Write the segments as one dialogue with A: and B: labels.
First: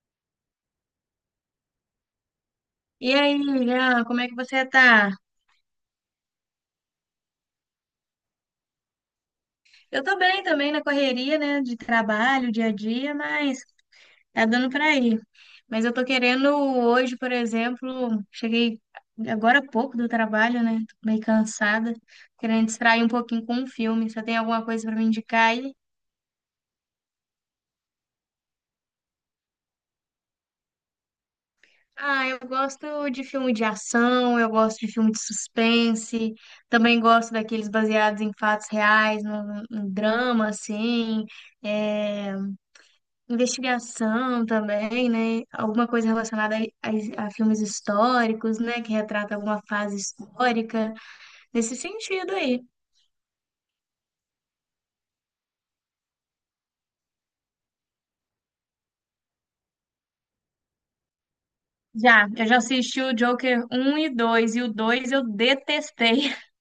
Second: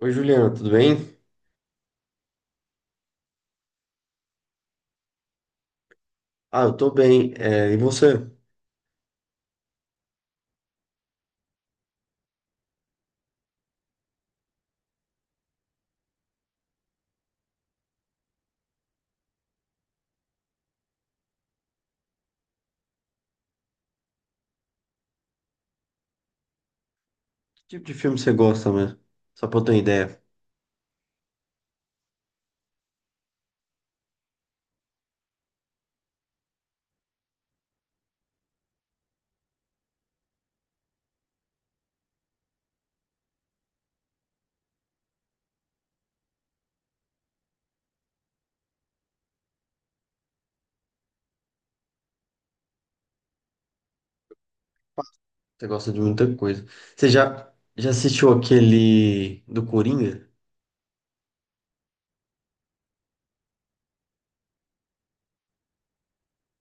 A: Oi, Juliana, tudo bem?
B: E aí, Jean, como é que você tá?
A: Ah, eu tô bem. É, e você?
B: Eu tô bem também na correria, né, de trabalho, dia a dia, mas tá dando pra ir. Mas eu tô querendo hoje, por exemplo, cheguei agora há pouco do trabalho, né, tô meio cansada, querendo distrair um pouquinho com um filme. Você tem alguma coisa pra me indicar aí?
A: Que tipo de filme você gosta mesmo? Só pra eu ter uma ideia.
B: Ah, eu gosto de filme de ação, eu gosto de filme de suspense, também gosto daqueles baseados em fatos reais, no drama, assim, é... Investigação também, né? Alguma coisa relacionada a filmes históricos, né? Que retrata alguma fase histórica, nesse sentido aí.
A: Você gosta de muita coisa. Você já assistiu aquele do Coringa?
B: Já, eu já assisti o Joker um e 2 e o 2 eu detestei.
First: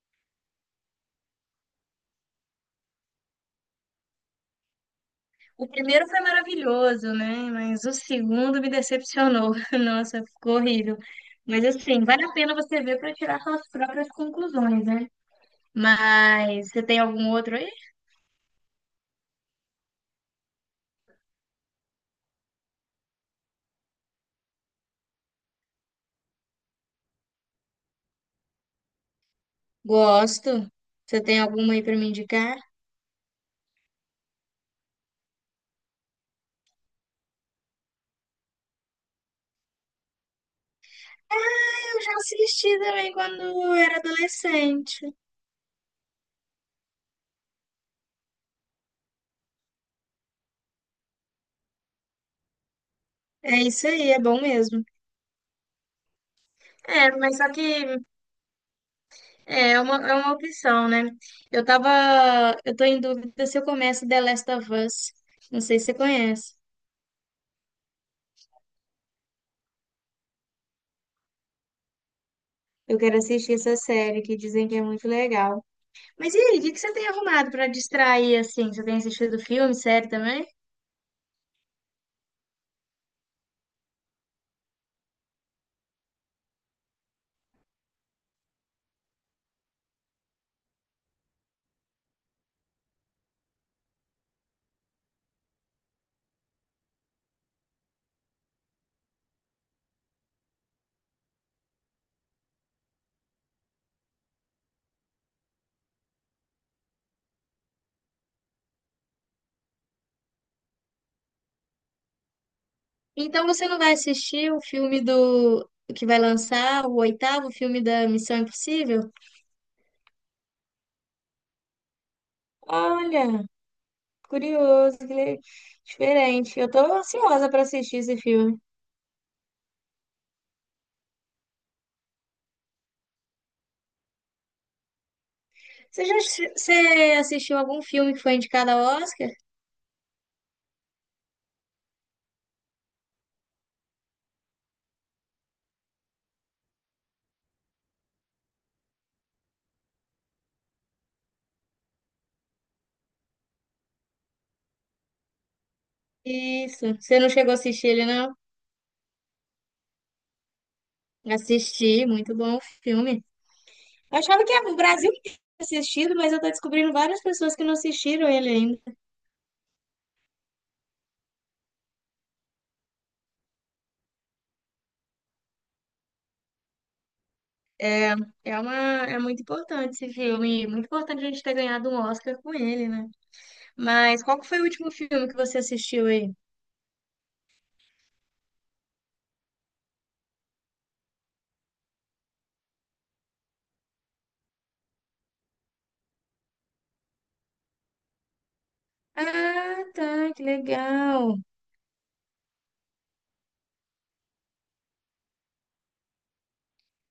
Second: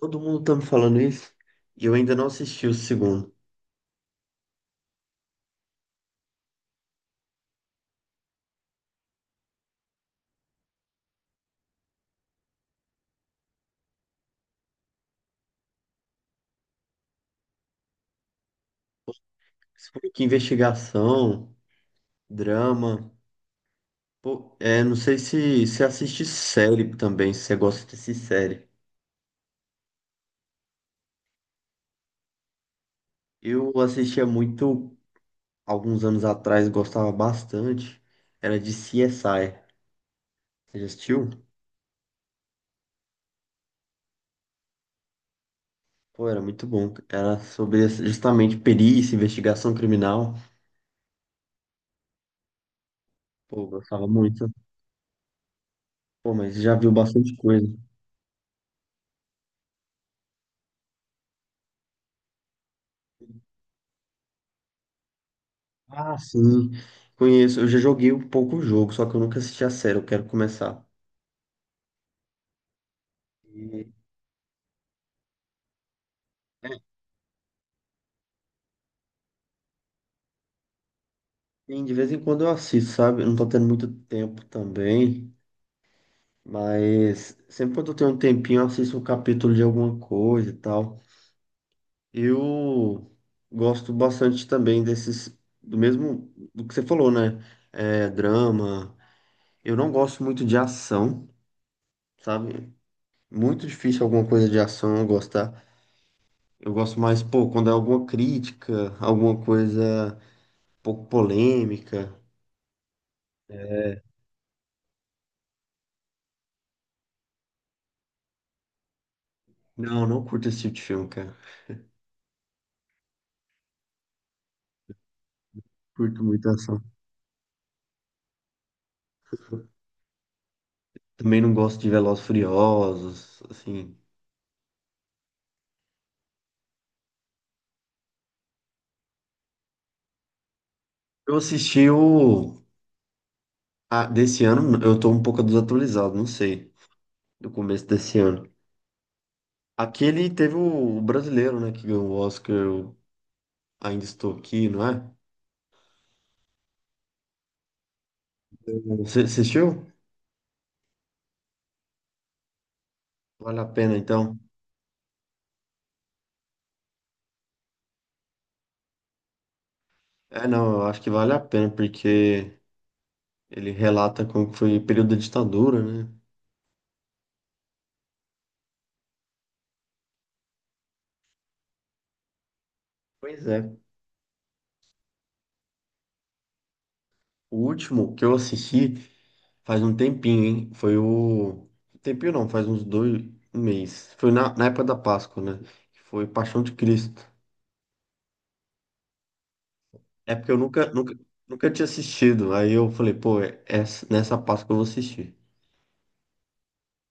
A: Todo mundo tá me falando isso e eu ainda não assisti o segundo.
B: O primeiro foi maravilhoso, né? Mas o segundo me decepcionou. Nossa, ficou horrível. Mas assim, vale a pena você ver para tirar suas próprias conclusões, né? Mas você tem algum outro aí?
A: Esse foi que investigação, drama. Pô, é, não sei se você assiste série também, se você gosta de assistir série.
B: Gosto. Você tem alguma aí para me indicar?
A: Eu assistia muito alguns anos atrás, gostava bastante. Era de CSI. Você já assistiu?
B: Eu já assisti também quando era adolescente.
A: Pô, era muito bom. Era sobre justamente perícia, investigação criminal.
B: É
A: Pô, eu
B: isso
A: gostava
B: aí, é bom
A: muito.
B: mesmo.
A: Pô, mas já viu
B: É,
A: bastante
B: mas só que
A: coisa.
B: é uma, é uma opção, né? Eu tava. Eu tô em dúvida se eu começo The Last of Us. Não sei se você
A: Ah,
B: conhece.
A: sim. Conheço. Eu já joguei um pouco o jogo, só que eu nunca assisti a série. Eu quero começar.
B: Eu quero assistir essa
A: E,
B: série que dizem que é muito legal. Mas e aí, o que
A: é,
B: que você tem arrumado pra distrair assim? Você tem assistido filme, série também?
A: sim, de vez em quando eu assisto, sabe? Eu não tô tendo muito tempo também. Mas sempre quando eu tenho um tempinho, eu assisto um capítulo de alguma coisa e tal. Eu gosto bastante também desses. Do mesmo. Do que você falou, né? É, drama. Eu não gosto muito de ação, sabe? Muito difícil alguma coisa de ação eu gostar. Eu gosto mais, pô, quando é alguma crítica, alguma coisa um pouco polêmica.
B: Então você não vai assistir o filme do que vai lançar o oitavo filme da Missão Impossível?
A: Não, não curto esse tipo de filme, cara.
B: Olha. Curioso,
A: Curto muito
B: diferente. Eu tô
A: ação.
B: ansiosa pra assistir esse filme.
A: Também não gosto de Velozes e Furiosos, assim.
B: Você assistiu algum filme que foi indicado ao Oscar?
A: Eu assisti o... desse ano, eu tô um pouco desatualizado, não sei, do começo desse ano. Aquele teve o brasileiro, né, que ganhou o Oscar, eu ainda estou aqui, não é?
B: Isso. Você não chegou a assistir ele, não?
A: Você assistiu?
B: Assisti, muito bom o filme.
A: Vale a pena,
B: Eu
A: então.
B: achava que o Brasil tinha assistido, mas eu tô descobrindo várias pessoas que não assistiram ele ainda.
A: É, não, eu acho que vale a pena, porque ele relata como que foi o período da ditadura, né?
B: É, é uma, é muito importante esse filme, e muito importante a gente ter ganhado um Oscar com ele, né?
A: Pois é.
B: Mas qual que foi o último filme que você assistiu aí?
A: O último que eu assisti faz um tempinho, hein? Foi o. Tempinho não, faz uns dois um mês. Foi na época da Páscoa, né? Foi Paixão de Cristo.
B: Ah, tá,
A: É
B: que
A: porque eu
B: legal.
A: nunca tinha assistido. Aí eu falei, pô, nessa Páscoa eu vou assistir.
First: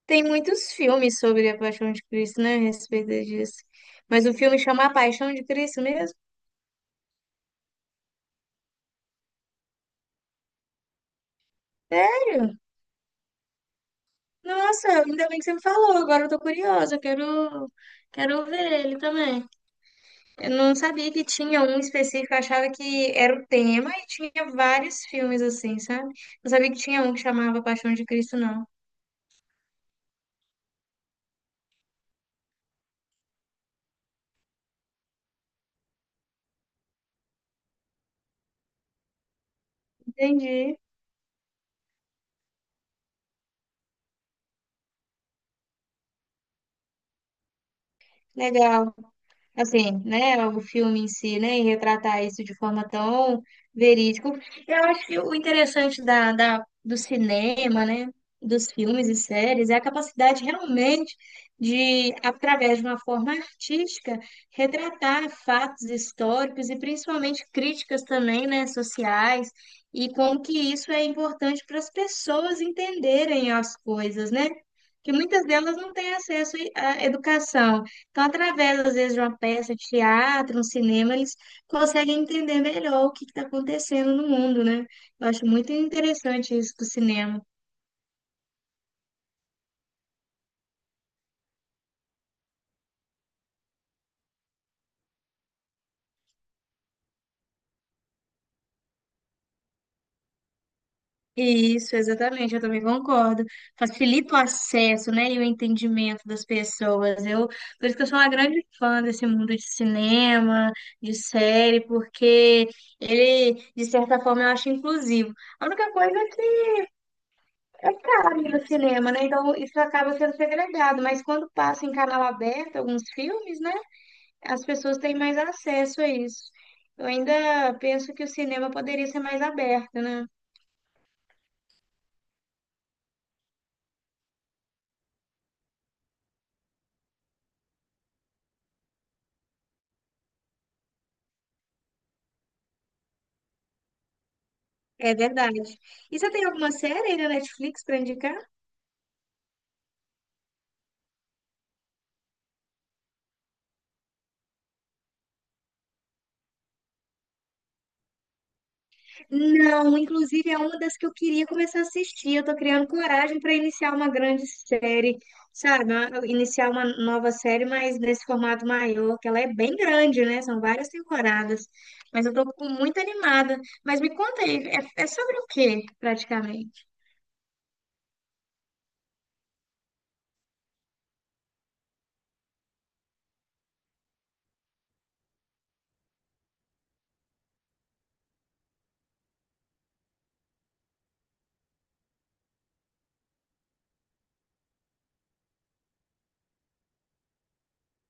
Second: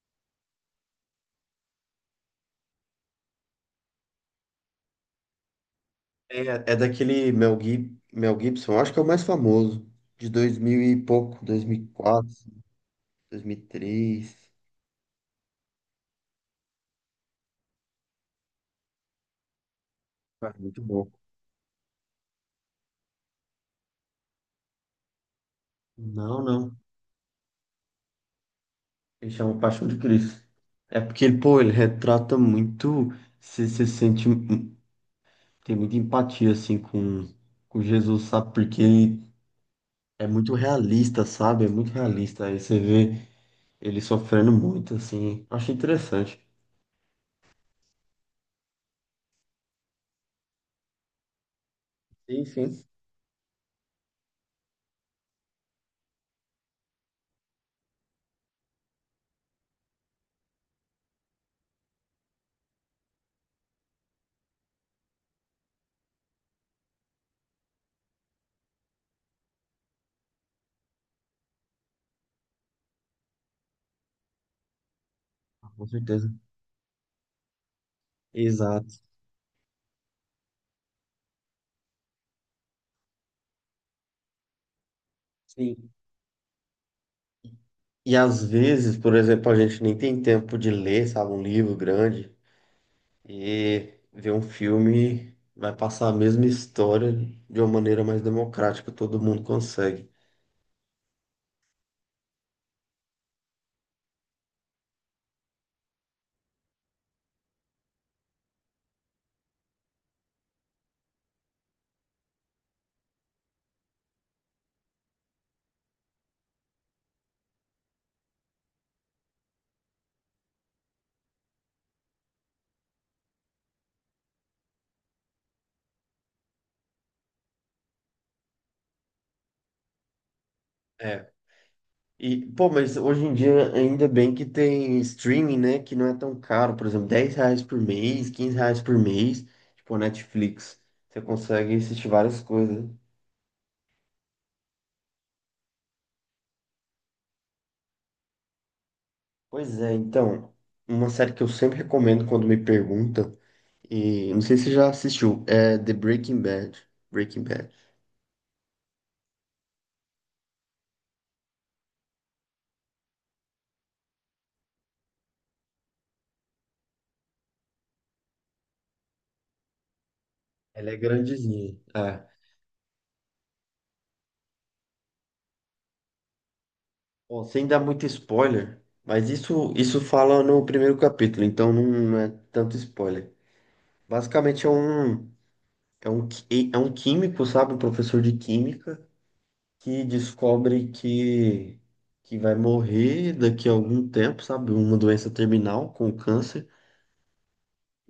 B: Tem muitos filmes sobre a Paixão de Cristo, né, a respeito disso. Mas o filme chama A Paixão de Cristo mesmo?
A: É, é daquele Mel Gibson, eu acho que é o mais famoso, de 2000 e pouco, 2004,
B: Sério?
A: 2003.
B: Nossa, ainda bem que você me falou, agora eu tô curiosa, quero ver ele também. Eu
A: Cara,
B: não
A: muito bom.
B: sabia que tinha um específico, eu achava que era o tema e tinha vários filmes assim, sabe?
A: Não,
B: Não sabia
A: não.
B: que tinha um que chamava Paixão de Cristo, não.
A: Ele chama Paixão de Cristo. É porque, ele, pô, ele retrata muito. Você se sente. Tem muita empatia, assim, com Jesus, sabe? Porque ele é muito
B: Entendi.
A: realista, sabe? É muito realista. Aí você vê ele sofrendo muito, assim. Achei interessante.
B: Legal. Assim, né, o filme em si, né, e retratar isso
A: Sim,
B: de
A: sim.
B: forma tão verídica. Eu acho que o interessante do cinema, né, dos filmes e séries é a capacidade realmente de, através de uma forma artística, retratar fatos históricos e principalmente críticas também, né, sociais. E como que isso é importante para as pessoas entenderem as coisas, né? Que muitas delas
A: Com
B: não têm
A: certeza.
B: acesso à educação. Então, através, às
A: Exato.
B: vezes, de uma peça de teatro, um cinema, eles conseguem entender melhor o que está acontecendo no mundo, né? Eu acho muito
A: Sim.
B: interessante isso do cinema.
A: E às vezes, por exemplo, a gente nem tem tempo de ler, sabe? Um livro grande. E ver um filme vai passar a mesma história de uma maneira mais democrática, todo mundo consegue.
B: Isso, exatamente, eu também concordo. Facilita o acesso, né, e o entendimento das pessoas. Eu, por isso que eu sou uma grande fã desse mundo de cinema, de série, porque ele, de certa forma, eu acho inclusivo. A única coisa é caro ir no cinema, né? Então isso acaba sendo segregado, mas quando passa em canal aberto alguns filmes, né? As pessoas têm mais acesso a isso. Eu ainda penso que o cinema poderia ser mais aberto, né?
A: É. E, pô, mas hoje em dia ainda bem que tem streaming, né? Que não é tão caro, por exemplo, R$ 10 por mês, R$ 15 por mês, tipo a Netflix. Você consegue assistir várias coisas.
B: É verdade. E você tem alguma série aí na Netflix para indicar?
A: Pois é, então, uma série que eu sempre recomendo quando me perguntam, e não sei se você já assistiu, é The Breaking Bad. Breaking Bad.
B: Não, inclusive é uma das que eu queria começar a assistir. Eu tô criando coragem para iniciar uma grande série, sabe? Iniciar uma nova série, mas nesse formato maior, que ela é bem grande, né? São várias
A: Ela é
B: temporadas.
A: grandezinha. É.
B: Muito animada. Mas me conta aí, é, é sobre o quê, praticamente?
A: Bom, sem dar muito spoiler, mas isso fala no primeiro capítulo, então não é tanto spoiler. Basicamente é um químico, sabe, um professor de química que descobre que vai morrer daqui a algum tempo, sabe, uma doença terminal com câncer,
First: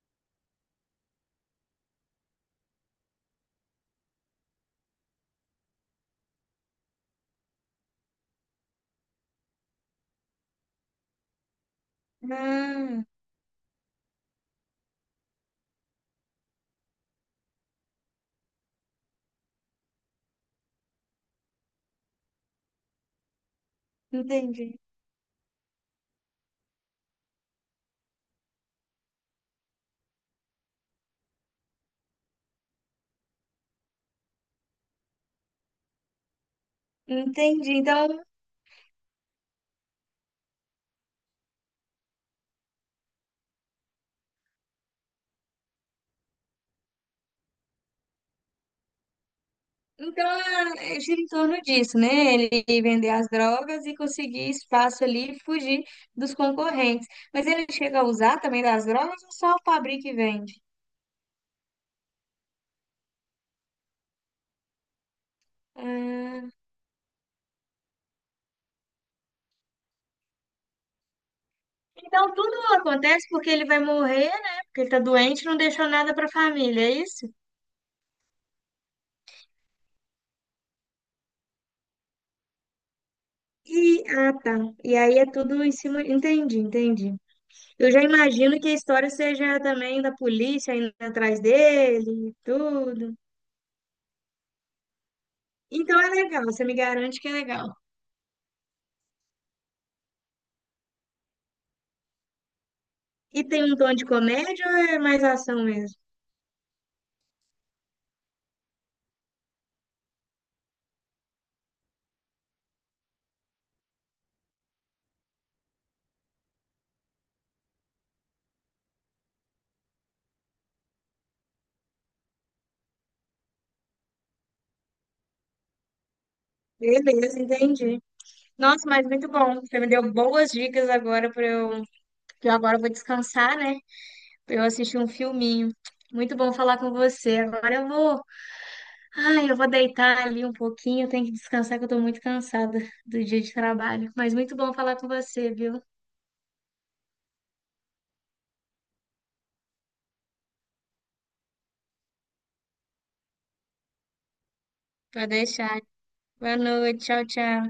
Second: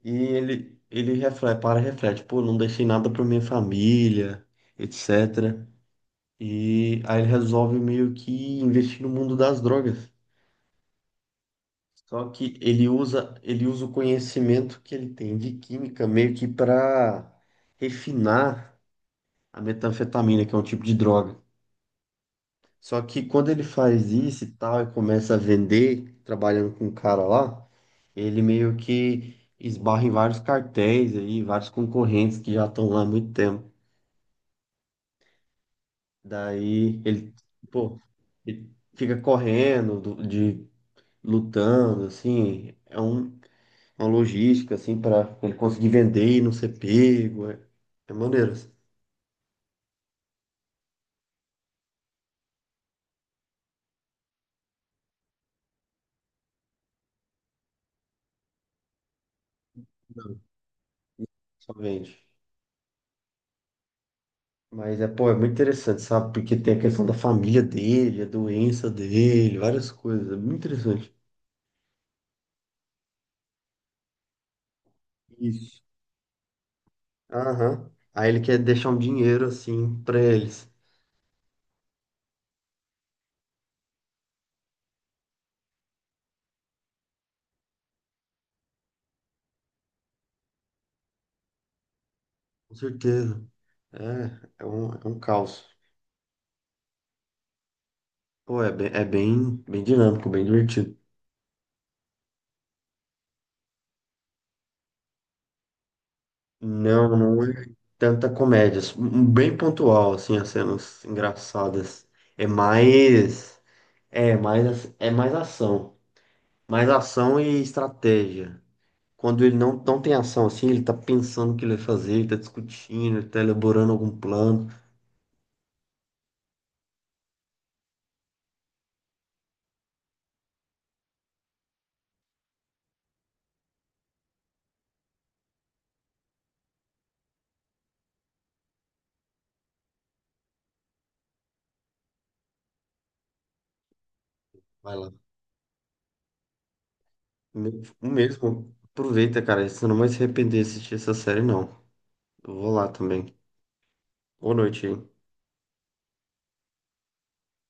A: e ele reflete, para e reflete, pô, não deixei nada para minha família, etc. E aí ele resolve meio que investir no mundo das drogas. Só que
B: Ah,
A: ele usa o conhecimento que ele tem de química meio que para refinar a metanfetamina, que é um tipo de droga. Só que quando ele faz isso e
B: entendi.
A: tal, e começa a vender, trabalhando com um cara lá, ele meio que esbarra em vários cartéis aí, vários concorrentes que já estão lá há muito tempo. Daí ele,
B: Entendi.
A: pô,
B: Então.
A: ele fica correndo, lutando, assim. Uma logística, assim, para ele conseguir vender e não ser pego. É, é maneiro. Assim.
B: Então, é, gira em torno disso, né? Ele vender as drogas e conseguir espaço ali e fugir dos concorrentes. Mas ele chega a usar também das drogas ou só fabrica e
A: Não,
B: vende?
A: só vende. Mas é, pô, é muito interessante, sabe?
B: Ah,
A: Porque tem a questão da família dele, a doença dele, várias coisas. É muito interessante.
B: então, tudo acontece porque ele vai morrer, né? Porque ele tá doente e não
A: Isso.
B: deixou nada pra família, é isso?
A: Aham. Aí ele quer deixar um dinheiro, assim, pra eles.
B: E, ah, tá. E aí é tudo em cima. Entendi, entendi. Eu já imagino que a história seja também da polícia indo atrás dele e
A: Com
B: tudo.
A: certeza. É, é um caos.
B: Então é legal, você me garante que é legal.
A: Pô, bem dinâmico, bem divertido.
B: E tem um tom de comédia ou é mais ação mesmo?
A: Não, não é tanta comédia. Bem pontual, assim, as cenas engraçadas. É mais. É mais ação. Mais ação e estratégia. Quando ele não, não tem ação, assim, ele tá pensando o que ele vai fazer, ele tá discutindo, ele tá elaborando algum plano.
B: Beleza, entendi. Nossa, mas muito bom. Você me deu boas dicas agora que eu agora vou descansar, né? Para eu assistir um filminho. Muito bom falar com você. Agora eu vou, ai, eu vou deitar ali um pouquinho, eu tenho que descansar que eu tô muito cansada do dia de trabalho. Mas muito bom
A: Vai
B: falar com
A: lá.
B: você, viu?
A: Mesmo, aproveita, cara. Você não vai se arrepender de assistir essa série, não. Eu vou lá também. Boa noite aí.
B: Pode deixar. Boa noite, tchau, tchau.